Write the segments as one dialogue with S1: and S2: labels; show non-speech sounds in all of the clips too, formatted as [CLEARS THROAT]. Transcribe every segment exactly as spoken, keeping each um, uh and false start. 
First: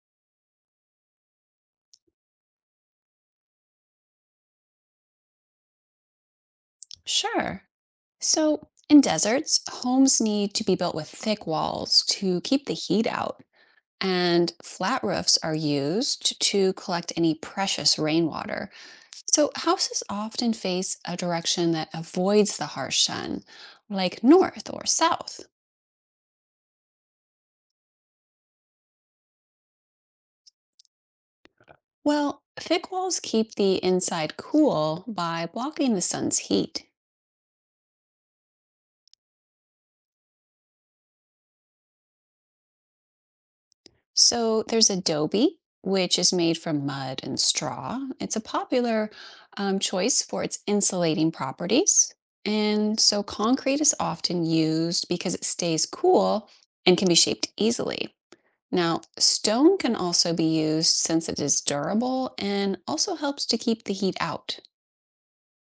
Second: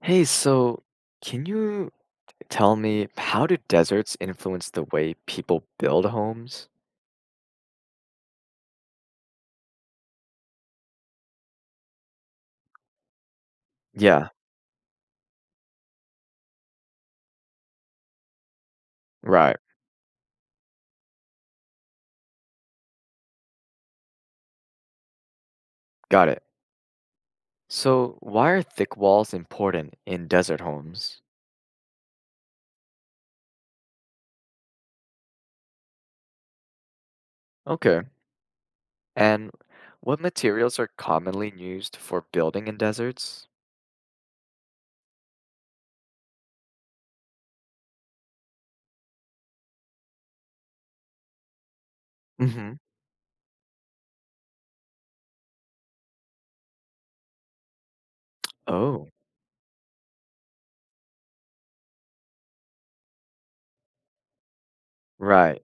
S1: Hey, so can you tell me how do deserts influence the way people build homes?
S2: Sure. So, in deserts, homes need to be built with thick walls to keep the heat out,
S1: Yeah,
S2: and flat roofs are used to collect any precious rainwater. So,
S1: right.
S2: houses often face a direction that avoids the harsh sun, like north or south.
S1: Got it. So, why are thick walls important in desert homes?
S2: Well, thick walls keep the inside cool by blocking the sun's heat.
S1: Okay. And what materials are commonly used for building in deserts?
S2: So there's adobe, which is made from mud and straw. It's a popular um, choice for its insulating properties.
S1: Mm-hmm.
S2: And so concrete is often used because it stays cool and can be shaped easily. Now,
S1: Oh,
S2: stone can also be used since it is durable and also helps to keep the heat out.
S1: right.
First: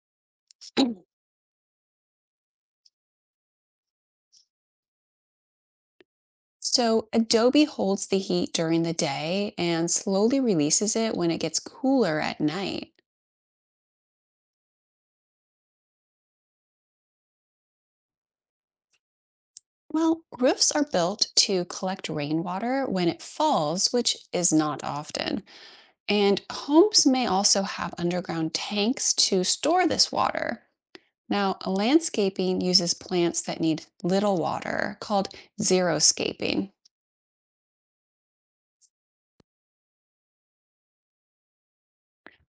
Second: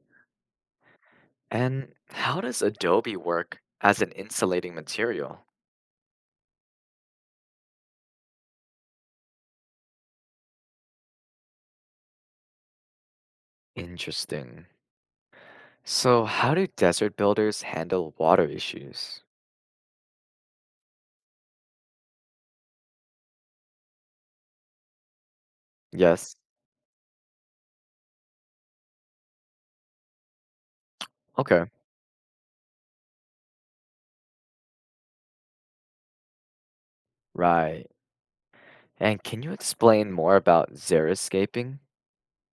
S2: [CLEARS THROAT]
S1: And how does adobe work as an insulating material?
S2: So, adobe holds the heat during the day and slowly releases it when it gets cooler at night.
S1: Interesting. So, how do desert builders handle water issues?
S2: Well, roofs are built to collect rainwater when it falls, which is not often.
S1: Yes.
S2: And homes may also have underground tanks to store this water. Now,
S1: Okay.
S2: landscaping uses plants that need little water, called xeriscaping.
S1: Right. And can you explain more about xeriscaping?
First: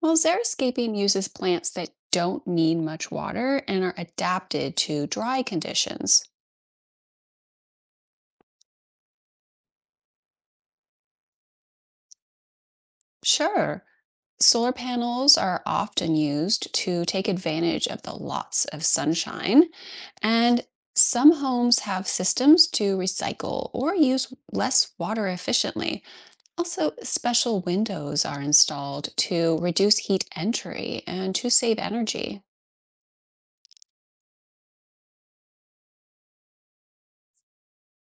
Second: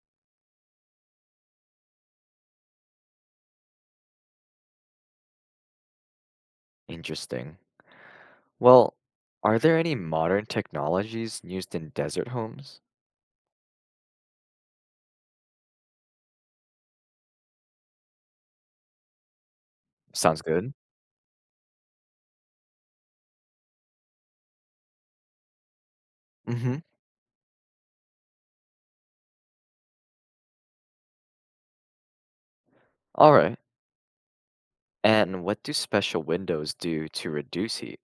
S2: Well, xeriscaping uses plants that don't need much water and are adapted to dry conditions.
S1: Interesting. Well, are there any modern technologies used in desert homes?
S2: Sure. Solar panels are often used to take advantage of the lots of sunshine,
S1: Sounds
S2: and
S1: good.
S2: some homes have systems to recycle or use less water efficiently.
S1: Mm-hmm.
S2: Also, special windows are installed to reduce heat entry and to save energy.
S1: All right. And what do special windows do to reduce heat?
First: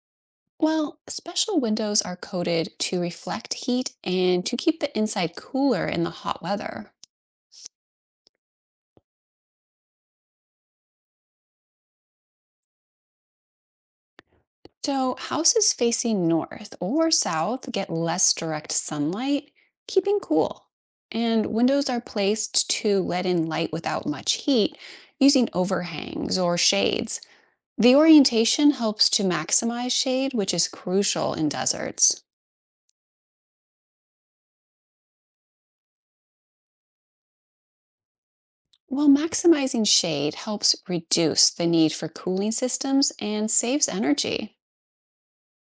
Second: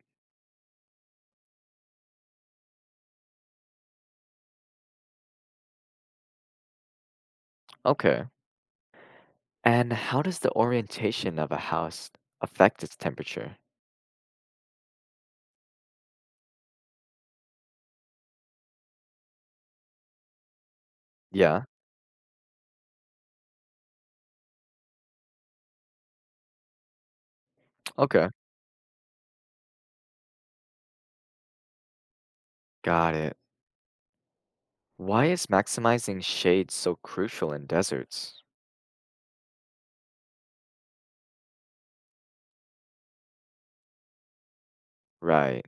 S2: Well, special windows are coated to reflect heat and to keep the inside cooler in the hot weather.
S1: Okay. And how does the orientation of a house affect its temperature?
S2: So, houses facing north or south get less direct sunlight, keeping cool. And
S1: Yeah.
S2: windows are placed to let in light without much heat using overhangs or shades. The
S1: Okay.
S2: orientation helps to maximize shade, which is crucial in deserts.
S1: Got it. Why is maximizing shade so crucial in deserts?
S2: While maximizing shade helps reduce the need for cooling systems and saves energy.
S1: Right.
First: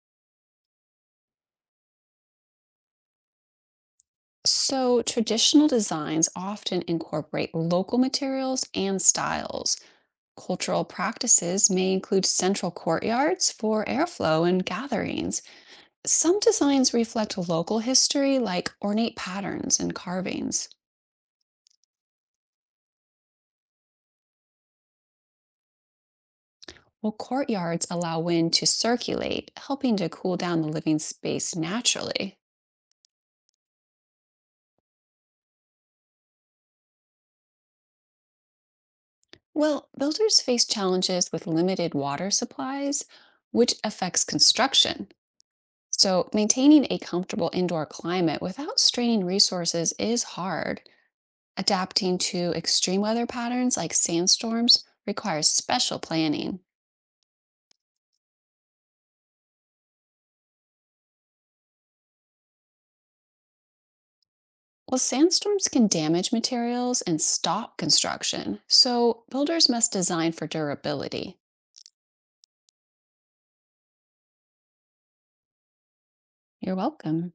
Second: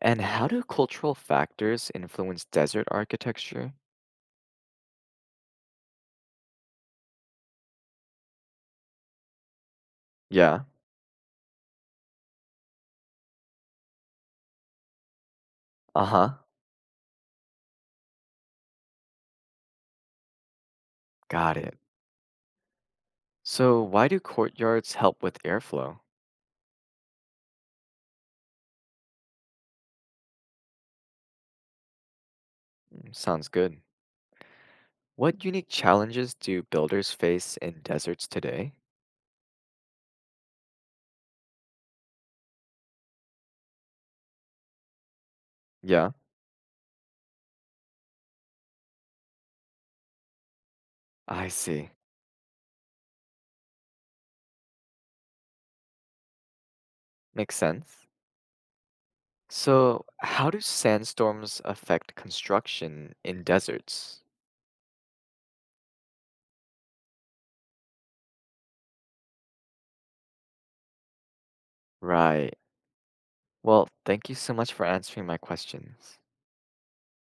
S1: And how do cultural factors influence desert architecture?
S2: So, traditional designs often incorporate local materials and styles.
S1: Yeah.
S2: Cultural practices may include central courtyards for airflow and gatherings.
S1: Uh-huh.
S2: Some designs reflect local history, like ornate patterns and carvings,
S1: Got it. So why do courtyards help with airflow?
S2: while courtyards allow wind to circulate, helping to cool down the living space naturally.
S1: Mm, sounds good. What unique challenges do builders face in deserts today?
S2: Well, builders face challenges with limited water supplies, which affects construction.
S1: Yeah,
S2: So, maintaining a comfortable indoor climate without straining resources is hard.
S1: I see.
S2: Adapting to extreme weather patterns like sandstorms requires special planning.
S1: Makes sense. So how do sandstorms affect construction in deserts?
S2: Well, sandstorms can damage materials and stop construction, so builders must design for durability.
S1: Right. Well, thank you so much for answering my questions.
S2: You're welcome.